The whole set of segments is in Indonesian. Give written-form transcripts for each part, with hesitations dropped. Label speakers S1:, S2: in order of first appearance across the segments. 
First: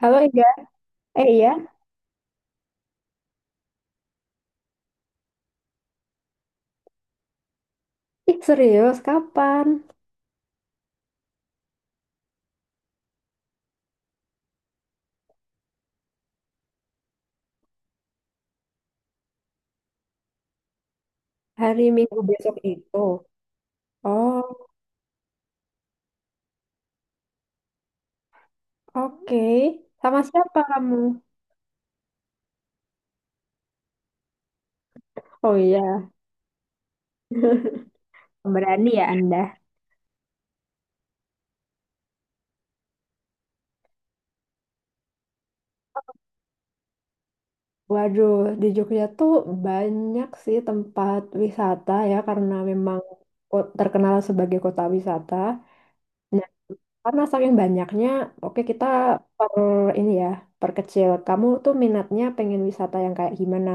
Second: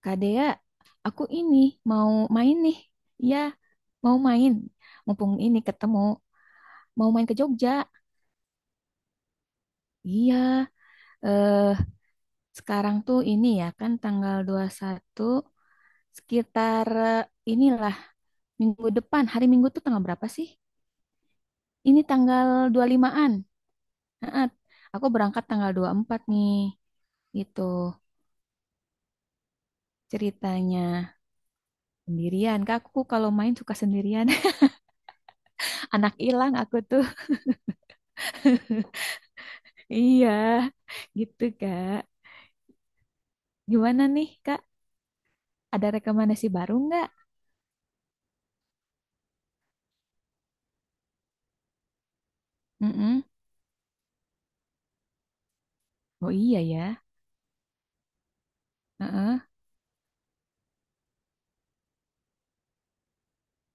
S1: Halo
S2: Kak
S1: Ega,
S2: Dea, aku
S1: iya,
S2: ini mau main nih. Iya, mau main. Mumpung ini ketemu, mau main ke Jogja.
S1: ih serius kapan?
S2: Iya, eh sekarang tuh ini ya kan tanggal 21. Sekitar inilah minggu depan. Hari Minggu tuh tanggal berapa sih?
S1: Hari
S2: Ini
S1: Minggu
S2: tanggal
S1: besok itu.
S2: 25-an. Heeh,
S1: Oh,
S2: aku berangkat tanggal 24 nih. Gitu
S1: oke. Sama siapa kamu?
S2: ceritanya. Sendirian, Kak. Aku kalau main suka sendirian.
S1: Oh iya,
S2: Anak hilang aku tuh.
S1: berani ya Anda.
S2: Iya, gitu, Kak. Gimana nih, Kak? Ada rekomendasi baru nggak?
S1: Waduh, di Jogja tuh banyak sih tempat wisata ya karena memang
S2: Mm-mm.
S1: terkenal sebagai kota wisata.
S2: Oh iya ya.
S1: Karena saking banyaknya, oke kita
S2: Heeh.
S1: per ini ya, perkecil. Kamu tuh minatnya pengen wisata yang kayak gimana?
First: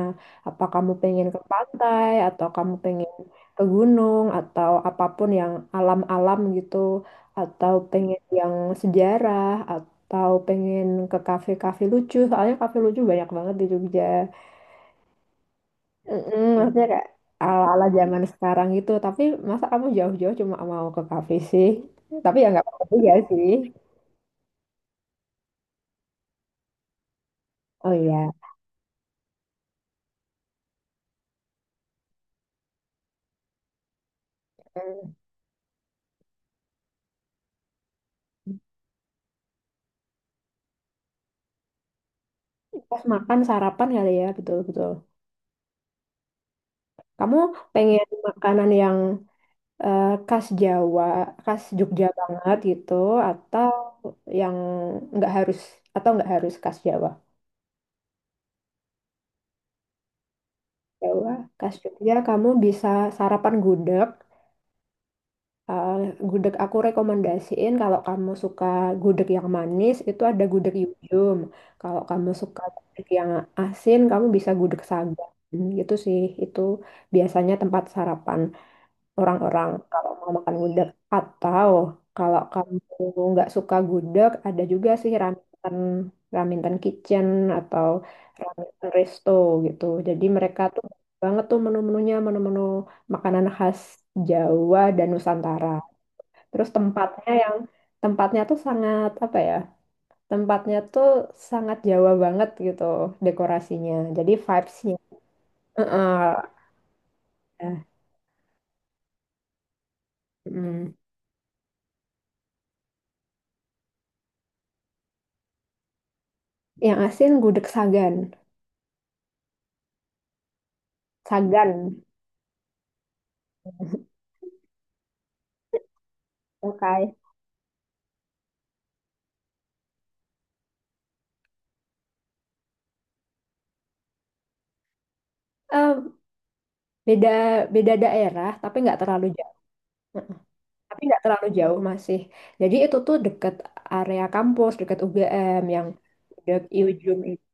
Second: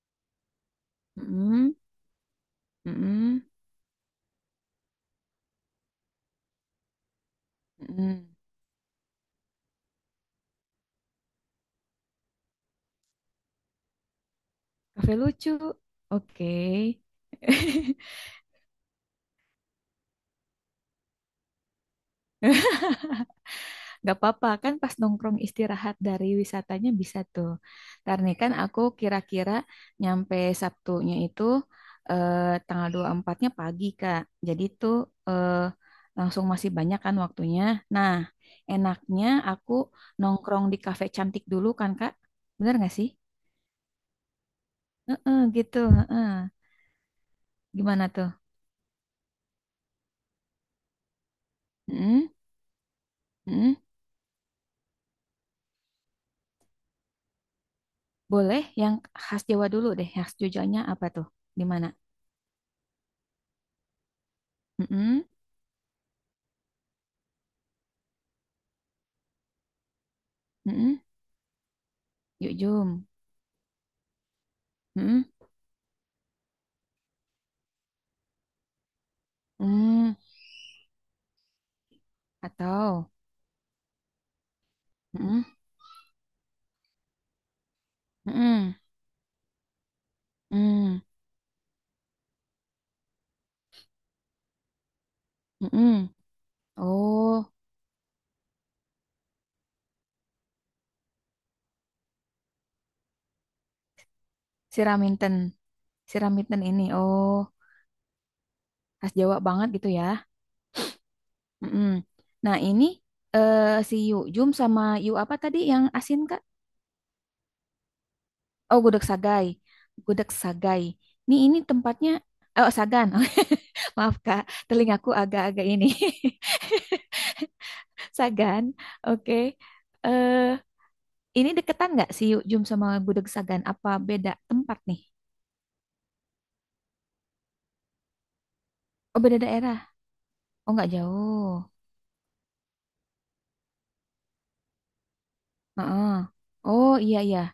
S1: Apa kamu pengen ke
S2: Mm-mm.
S1: pantai, atau kamu pengen
S2: Mm-mm.
S1: ke gunung, atau apapun yang alam-alam gitu, atau
S2: Mm-mm.
S1: pengen yang sejarah, atau pengen ke kafe-kafe lucu. Soalnya kafe lucu banyak banget di Jogja.
S2: Cafe lucu.
S1: Mm-mm,
S2: Oke.
S1: maksudnya kayak ala-ala zaman sekarang gitu. Tapi masa kamu jauh-jauh cuma mau ke kafe sih? Tapi ya nggak apa-apa juga sih.
S2: Gak apa-apa, kan pas nongkrong istirahat dari wisatanya bisa tuh.
S1: Oh
S2: Karena
S1: iya.
S2: kan aku kira-kira nyampe Sabtunya itu eh, tanggal 24 empatnya pagi, Kak. Jadi tuh
S1: Hmm.
S2: eh, langsung masih banyak kan waktunya. Nah, enaknya aku nongkrong di kafe cantik dulu kan, Kak. Bener gak
S1: Pas
S2: sih?
S1: makan sarapan kali ya, betul-betul.
S2: Heeh, gitu. Heeh.
S1: Kamu
S2: Gimana
S1: pengen
S2: tuh?
S1: makanan yang khas Jawa, khas Jogja
S2: Mm-mm,
S1: banget gitu, atau
S2: mm-mm.
S1: yang nggak harus, atau nggak harus khas Jawa?
S2: Boleh yang khas Jawa dulu deh. Khas Jogjanya apa tuh?
S1: Jawa,
S2: Di
S1: khas
S2: mana?
S1: Jogja, kamu bisa sarapan gudeg.
S2: Mm-mm,
S1: Eh, gudeg aku rekomendasiin kalau kamu suka gudeg yang manis, itu ada gudeg
S2: mm-mm.
S1: Yujum. Kalau kamu
S2: Yuk,
S1: suka gudeg
S2: jom.
S1: yang asin, kamu bisa gudeg
S2: Mm-mm.
S1: Sagan. Gitu sih, itu biasanya tempat sarapan. Orang-orang kalau
S2: Hmm,
S1: mau makan gudeg. Atau kalau kamu
S2: atau
S1: nggak suka gudeg, ada juga sih
S2: hmm,
S1: Raminten, Raminten Kitchen atau
S2: hmm,
S1: Raminten Resto gitu. Jadi mereka tuh
S2: hmm,
S1: banyak banget tuh menu-menunya, menu-menu makanan khas Jawa dan Nusantara.
S2: hmm, hmm.
S1: Terus tempatnya
S2: Oh,
S1: yang tempatnya tuh sangat apa ya? Tempatnya tuh sangat Jawa banget gitu dekorasinya. Jadi vibes-nya.
S2: siraminten,
S1: Heeh.
S2: siraminten ini. Oh,
S1: Nah,
S2: khas Jawa banget gitu ya.
S1: mm.
S2: Hmm. Hmm. Nah, ini eh, si Yu Jum sama Yu apa tadi yang asin Kak?
S1: Yang asin gudeg Sagan.
S2: Oh, gudeg sagai. Gudeg sagai. Nih ini
S1: Sagan.
S2: tempatnya. Oh, Sagan. Maaf Kak, telingaku agak-agak ini.
S1: Oke.
S2: Sagan. Oke. Eh, ini deketan nggak si Yu Jum sama gudeg Sagan? Apa beda tempat nih?
S1: Eh, beda beda daerah tapi nggak
S2: Oh
S1: terlalu
S2: beda
S1: jauh,
S2: daerah. Oh nggak
S1: tapi nggak terlalu
S2: jauh.
S1: jauh, masih jadi itu tuh deket area kampus deket UGM yang
S2: Heeh.
S1: dek
S2: Oh iya
S1: ujung
S2: iya.
S1: itu,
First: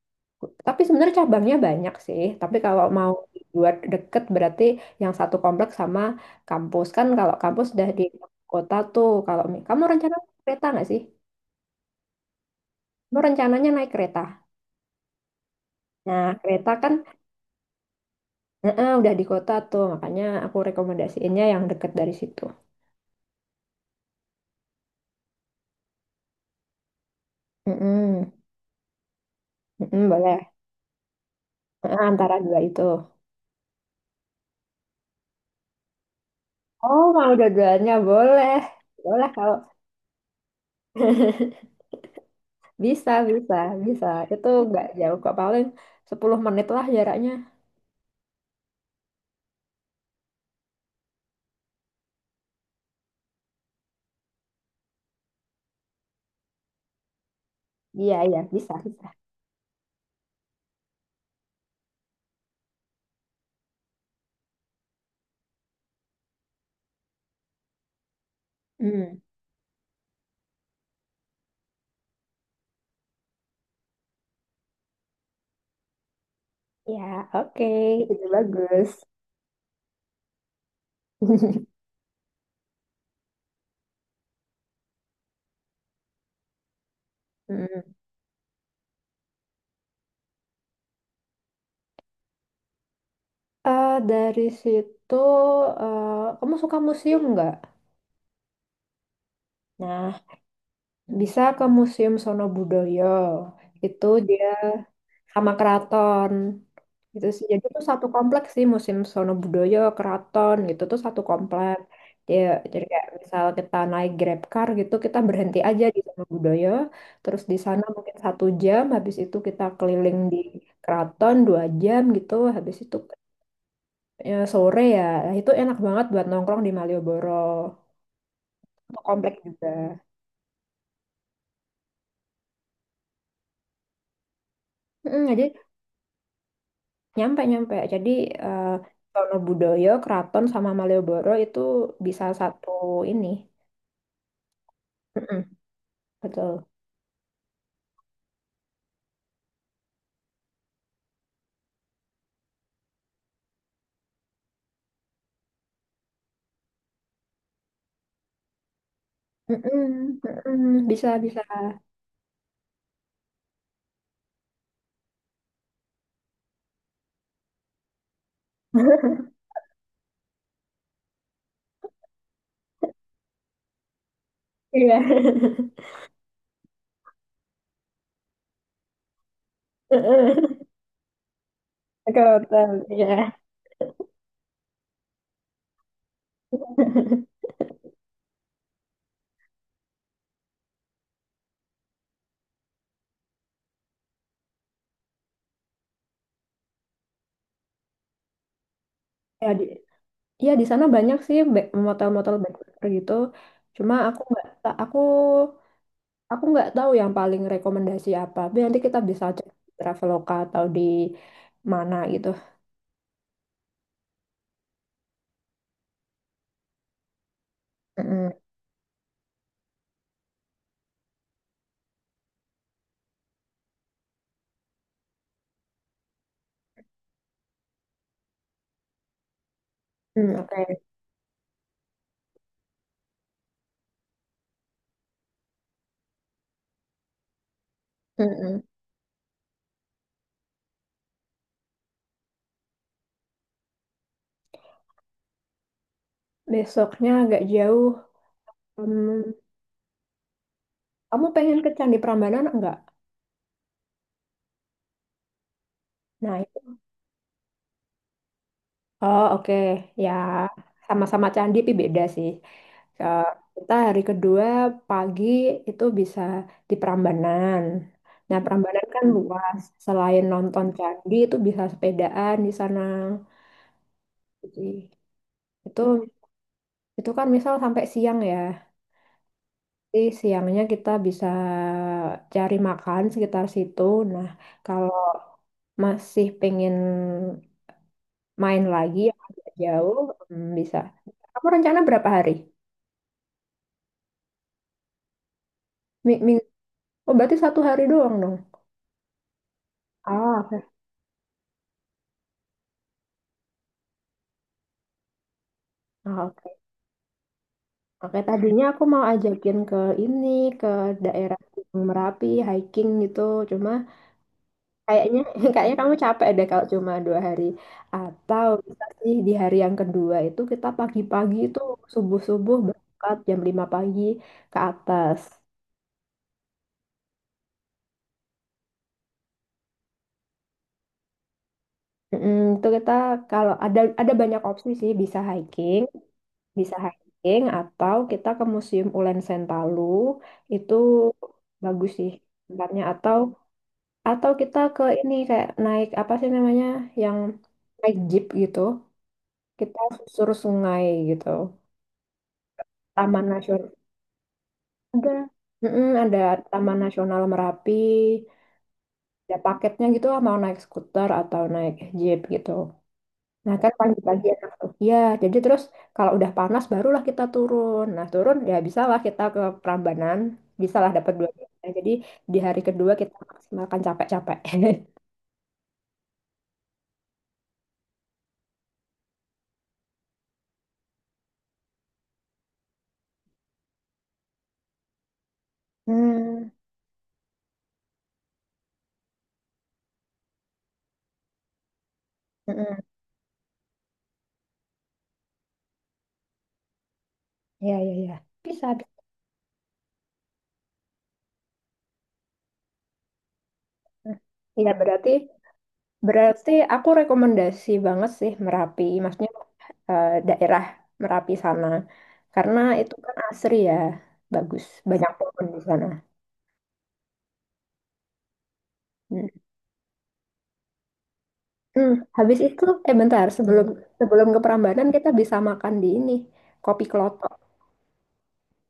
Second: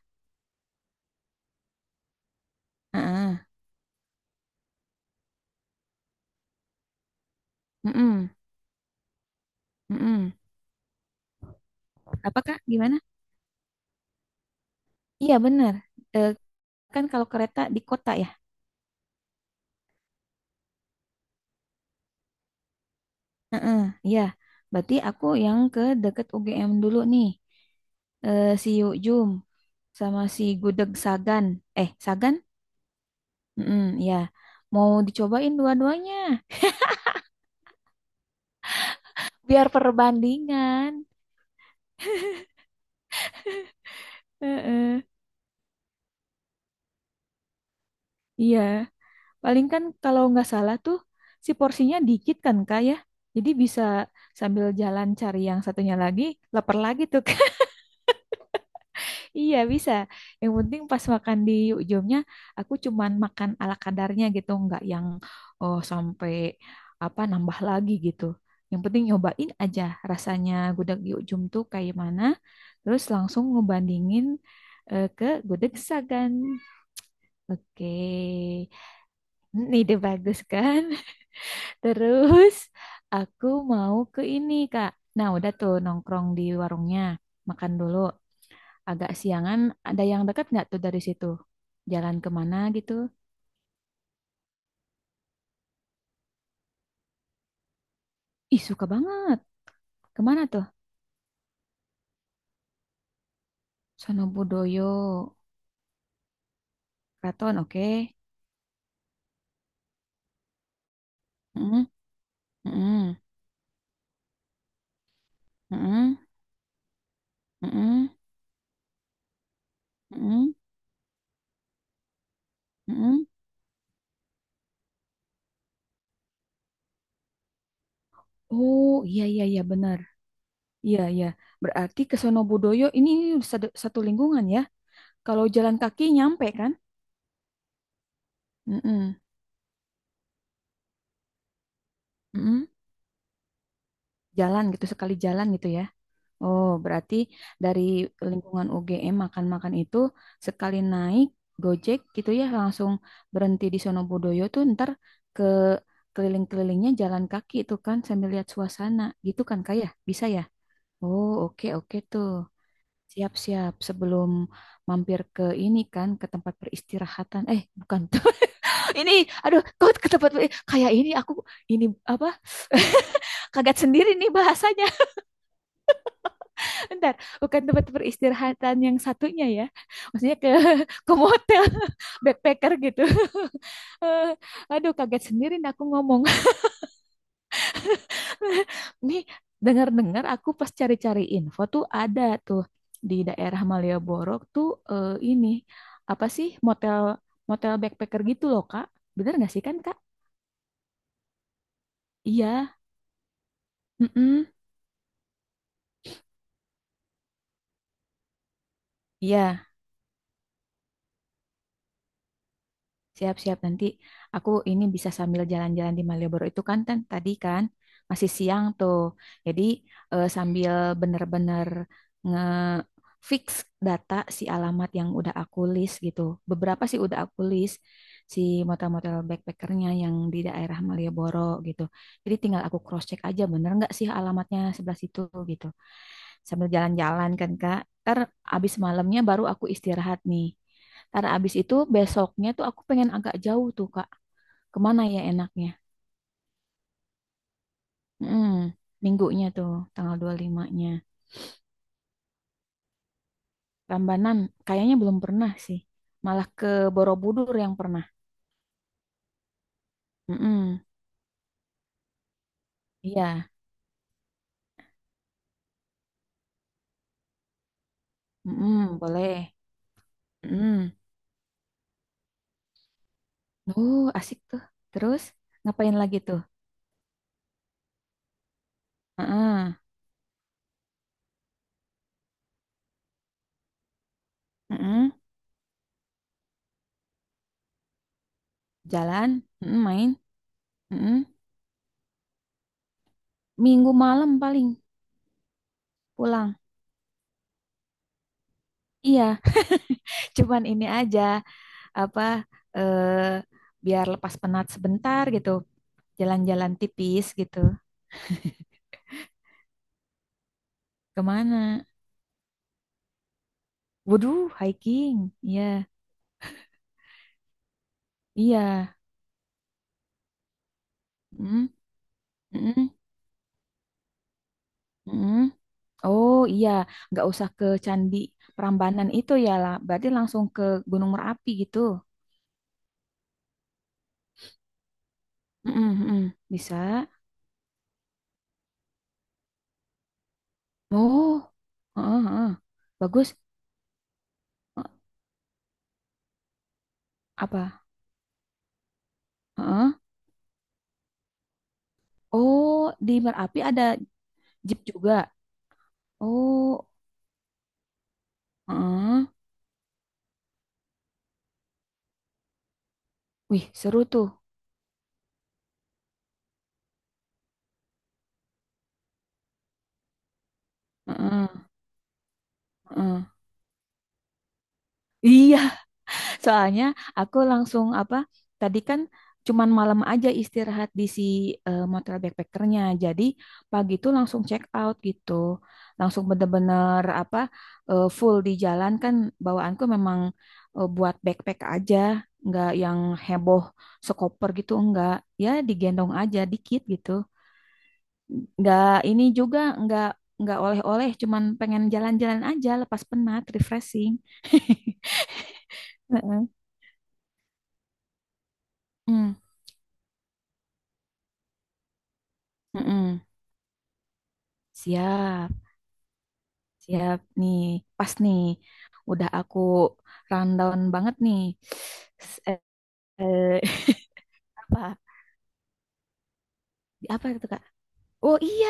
S1: tapi sebenarnya cabangnya banyak sih, tapi kalau mau
S2: Heeh.
S1: buat deket berarti yang satu kompleks sama kampus. Kan kalau kampus udah di
S2: Mm-mm.
S1: kota tuh, kalau kamu rencana
S2: Mm-mm.
S1: naik kereta nggak sih,
S2: Apa Kak? Gimana?
S1: kamu rencananya naik kereta,
S2: Iya benar.
S1: nah
S2: Eh,
S1: kereta kan
S2: kan kalau kereta di kota ya.
S1: udah di kota tuh, makanya aku rekomendasiinnya yang deket dari situ.
S2: Heeh. Iya. Berarti aku yang ke deket UGM dulu nih.
S1: Mm-mm.
S2: Eh, si Yukjum
S1: Mm-mm,
S2: sama si
S1: boleh.
S2: Gudeg Sagan. Eh
S1: Nah,
S2: Sagan?
S1: antara dua itu.
S2: Mm-mm, ya. Mau dicobain dua-duanya.
S1: Oh, mau dua-duanya boleh. Boleh kalau
S2: Biar perbandingan.
S1: bisa, bisa, bisa. Itu nggak
S2: Heeh.
S1: jauh kok, paling 10 menit lah jaraknya.
S2: Iya. Paling kan kalau nggak salah tuh si porsinya dikit kan Kak ya. Jadi bisa sambil jalan cari yang satunya lagi, lapar lagi tuh Kak.
S1: Iya, iya, bisa, bisa.
S2: Iya bisa. Yang penting pas makan di ujungnya aku cuman makan ala kadarnya gitu, nggak yang oh sampai apa nambah lagi gitu. Yang penting
S1: Hmm.
S2: nyobain aja rasanya gudeg di ujung tuh kayak mana, terus langsung ngebandingin ke gudeg Sagan.
S1: Ya, oke,
S2: Oke.
S1: itu bagus.
S2: Ini ide bagus kan? Terus aku mau ke ini, Kak. Nah, udah tuh nongkrong di warungnya, makan
S1: Mm.
S2: dulu. Agak siangan, ada yang dekat nggak tuh dari situ? Jalan kemana gitu?
S1: Dari situ, eh, kamu suka museum nggak?
S2: Ih, suka banget.
S1: Nah,
S2: Kemana tuh?
S1: bisa ke Museum Sonobudoyo. Itu dia
S2: Sonobudoyo,
S1: sama keraton. Gitu sih.
S2: Keraton,
S1: Jadi itu
S2: oke.
S1: satu kompleks sih, Museum Sonobudoyo, keraton gitu tuh satu kompleks.
S2: Mm-mm,
S1: Ya, jadi kayak
S2: mm-mm,
S1: misal kita naik Grab car gitu, kita berhenti aja di
S2: mm-mm,
S1: Sonobudoyo, terus di sana mungkin satu jam, habis itu kita keliling di keraton dua jam gitu, habis itu ya, sore ya. Nah, itu enak banget buat nongkrong di Malioboro.
S2: oh,
S1: Itu
S2: iya,
S1: kompleks
S2: iya, iya,
S1: juga.
S2: benar. Iya, iya. Berarti ke Sonobudoyo ini satu satu lingkungan ya.
S1: Mm,
S2: Kalau
S1: jadi
S2: jalan kaki nyampe kan?
S1: nyampe nyampe. Jadi eh
S2: Mm-mm,
S1: Sonobudoyo, Kraton sama Malioboro itu bisa
S2: mm-mm.
S1: satu ini.
S2: Jalan gitu, sekali
S1: Mm-mm,
S2: jalan gitu ya.
S1: betul.
S2: Oh, berarti dari lingkungan UGM makan-makan itu sekali naik Gojek gitu ya langsung berhenti di Sonobudoyo tuh ntar ke keliling-kelilingnya jalan kaki itu kan sambil lihat suasana gitu kan Kak ya?
S1: Mm-mm,
S2: Bisa ya?
S1: mm-mm, bisa
S2: Oh,
S1: bisa.
S2: oke oke tuh. Siap-siap sebelum mampir ke ini kan ke tempat peristirahatan. Eh, bukan tuh. Ini aduh, kok ke tempat per- kayak ini aku ini apa? Kaget sendiri nih bahasanya.
S1: Iya.
S2: Bentar, bukan tempat peristirahatan yang satunya ya. Maksudnya ke
S1: Mm-mm.
S2: motel,
S1: Ke hotel.
S2: backpacker gitu.
S1: Iya.
S2: Eh, Aduh, kaget sendiri nih aku ngomong. Nih, dengar-dengar aku pas cari-cari info tuh ada tuh di daerah Malioboro tuh ini apa sih motel motel backpacker gitu loh, Kak. Bener
S1: Ya
S2: nggak
S1: di,
S2: sih kan, Kak?
S1: ya di sana banyak sih motel-motel
S2: Iya.
S1: backpacker gitu. Cuma
S2: Mm.
S1: aku nggak tahu yang paling rekomendasi apa. Tapi nanti kita bisa cek
S2: Iya.
S1: di Traveloka atau di mana gitu.
S2: Siap-siap nanti aku ini bisa sambil jalan-jalan di Malioboro itu kan tan- tadi kan masih
S1: Mm-mm.
S2: siang tuh. Jadi sambil bener-bener nge-fix data si alamat yang udah aku list gitu. Beberapa sih udah aku list si motel-motel backpackernya yang
S1: Mm,
S2: di daerah
S1: oke.
S2: Malioboro gitu. Jadi tinggal aku cross-check aja bener nggak sih alamatnya sebelah situ gitu sambil jalan-jalan kan Kak. Ntar
S1: Mm-mm.
S2: abis malamnya baru aku istirahat nih. Ntar abis itu besoknya tuh aku pengen agak jauh tuh Kak. Kemana ya enaknya?
S1: Besoknya agak jauh.
S2: Mm,
S1: Hmm,
S2: minggunya tuh tanggal 25-nya.
S1: kamu pengen ke Candi Prambanan enggak?
S2: Rambanan kayaknya belum pernah sih.
S1: Nah,
S2: Malah ke
S1: itu.
S2: Borobudur yang pernah.
S1: Oh, oke. Ya,
S2: Mm-mm,
S1: sama-sama candi tapi beda sih. Eh,
S2: iya,
S1: kita hari kedua pagi itu bisa di Prambanan. Nah,
S2: mm-mm,
S1: Prambanan kan
S2: boleh.
S1: luas. Selain nonton
S2: Mm.
S1: candi itu bisa sepedaan di sana.
S2: Asik tuh.
S1: Jadi,
S2: Terus
S1: Itu
S2: ngapain lagi tuh?
S1: itu kan misal sampai siang ya.
S2: Heeh,
S1: Jadi siangnya kita bisa cari makan sekitar situ. Nah, kalau
S2: heeh.
S1: masih pengen main lagi yang
S2: Jalan,
S1: agak
S2: heeh,
S1: jauh,
S2: main,
S1: hmm, bisa.
S2: heeh.
S1: Kamu rencana berapa hari?
S2: Minggu malam paling
S1: Minggu.
S2: pulang.
S1: Oh, berarti satu hari doang dong.
S2: Iya,
S1: Ah, oke.
S2: cuman ini aja apa eh, biar lepas penat sebentar gitu.
S1: Ah, oke.
S2: Jalan-jalan tipis gitu.
S1: Oke, tadinya aku mau ajakin ke ini, ke daerah
S2: Kemana?
S1: Gunung Merapi, hiking gitu. Cuma
S2: Waduh,
S1: kayaknya,
S2: hiking. Iya,
S1: kayaknya kamu capek deh kalau cuma dua hari. Atau bisa
S2: iya.
S1: sih di hari yang kedua itu kita pagi-pagi itu
S2: Mm,
S1: subuh-subuh
S2: mm,
S1: berangkat jam 5 pagi ke atas.
S2: mm. Oh iya, nggak usah ke Candi Prambanan itu ya lah. Berarti langsung ke Gunung Merapi gitu.
S1: Mm, itu kita kalau ada banyak opsi sih,
S2: Mm, mm. Bisa.
S1: bisa hiking atau kita ke Museum Ulen Sentalu, itu
S2: Oh,
S1: bagus sih
S2: heeh, heeh.
S1: tempatnya, atau
S2: Bagus.
S1: kita ke
S2: Eh,
S1: ini kayak naik apa sih namanya yang
S2: apa?
S1: naik jeep gitu, kita
S2: Heeh.
S1: susur sungai gitu.
S2: Oh, di
S1: Taman
S2: Merapi
S1: Nasional,
S2: ada jeep
S1: ada,
S2: juga.
S1: mm-mm, ada Taman
S2: Oh,
S1: Nasional Merapi,
S2: heeh.
S1: ada paketnya gitu lah, mau naik skuter atau naik jeep gitu. Nah
S2: Wih,
S1: kan
S2: seru
S1: pagi-pagi
S2: tuh.
S1: enak tuh. Ya, jadi terus kalau udah panas barulah kita turun. Nah turun ya bisalah kita ke Prambanan, bisalah dapat dua jam.
S2: Heeh,
S1: Nah, jadi di hari kedua kita
S2: heeh.
S1: maksimalkan capek-capek.
S2: Iya, soalnya aku langsung apa? Tadi kan cuman malam aja istirahat di si motor backpackernya. Jadi pagi tuh langsung check out gitu. Langsung
S1: Hmm,
S2: bener-bener apa? Full di jalan kan bawaanku memang buat backpack aja, nggak
S1: mm-mm.
S2: yang heboh sekoper gitu enggak. Ya digendong aja dikit gitu.
S1: Ya, ya, ya. Bisa,
S2: Nggak
S1: bisa.
S2: ini juga nggak oleh-oleh cuman pengen jalan-jalan aja lepas penat refreshing.
S1: Ya berarti
S2: Heeh.
S1: Berarti aku rekomendasi banget sih Merapi, maksudnya
S2: Mm,
S1: daerah Merapi sana. Karena itu kan
S2: mm-mm.
S1: asri ya, bagus, banyak pohon
S2: Siap,
S1: di sana.
S2: siap nih, pas nih,
S1: Hmm.
S2: udah aku rundown banget nih.
S1: Hmm, habis
S2: S- eh,
S1: itu, bentar,
S2: eh,
S1: sebelum sebelum ke
S2: apa,
S1: Prambanan kita bisa makan di ini, kopi
S2: apa
S1: klotok.
S2: itu Kak? Oh iya,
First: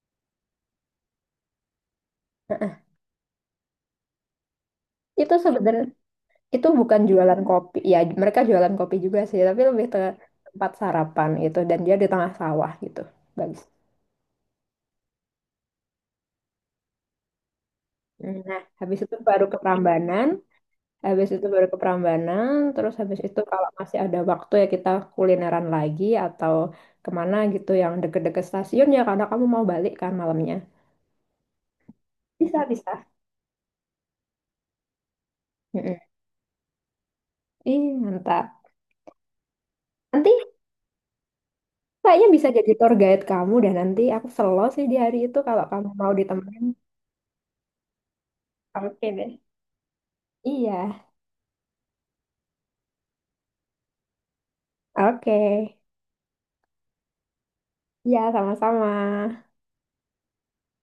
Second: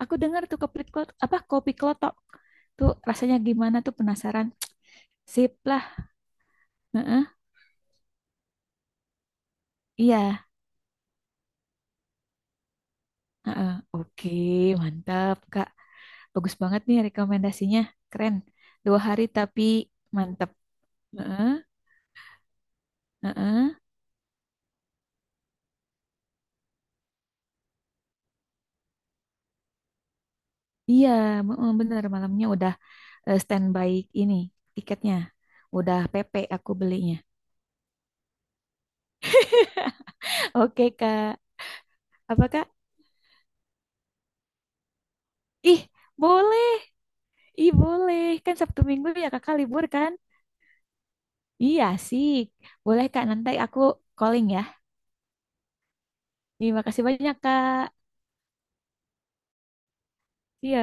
S2: aku dengar tuh kopi klotok, apa kopi klotok
S1: Heeh.
S2: tuh rasanya gimana tuh penasaran.
S1: Itu
S2: Sip
S1: sebenarnya
S2: lah.
S1: itu bukan
S2: Heeh,
S1: jualan kopi, ya mereka jualan kopi juga sih, tapi lebih ke
S2: iya.
S1: tempat sarapan gitu, dan dia di tengah sawah gitu, bagus.
S2: Heeh. Oke, mantap Kak. Bagus banget nih rekomendasinya. Keren.
S1: Hmm, Nah,
S2: Dua
S1: habis itu
S2: hari
S1: baru ke
S2: tapi
S1: Prambanan,
S2: mantep.
S1: Habis itu
S2: Heeh,
S1: baru ke Prambanan, terus habis itu
S2: heeh.
S1: kalau masih ada waktu ya kita kulineran lagi atau kemana gitu yang deket-deket stasiun ya karena kamu mau balik kan malamnya.
S2: Iya, heeh, bener. Malamnya
S1: Bisa,
S2: udah
S1: bisa.
S2: standby ini tiketnya. Udah
S1: Mm-mm.
S2: PP aku belinya.
S1: Ih, mantap. Nanti
S2: Oke, Kak.
S1: kayaknya
S2: Apa,
S1: bisa
S2: Kak?
S1: jadi tour guide kamu dan nanti aku selo sih di hari itu kalau
S2: Ih,
S1: kamu mau ditemenin.
S2: boleh. Ih, boleh. Kan Sabtu
S1: Oke
S2: Minggu ya
S1: deh.
S2: Kakak libur kan?
S1: Iya,
S2: Iya, sih. Boleh, Kak. Nanti aku calling ya.
S1: oke.
S2: Terima kasih banyak, Kak.
S1: Iya, sama-sama.
S2: Iya.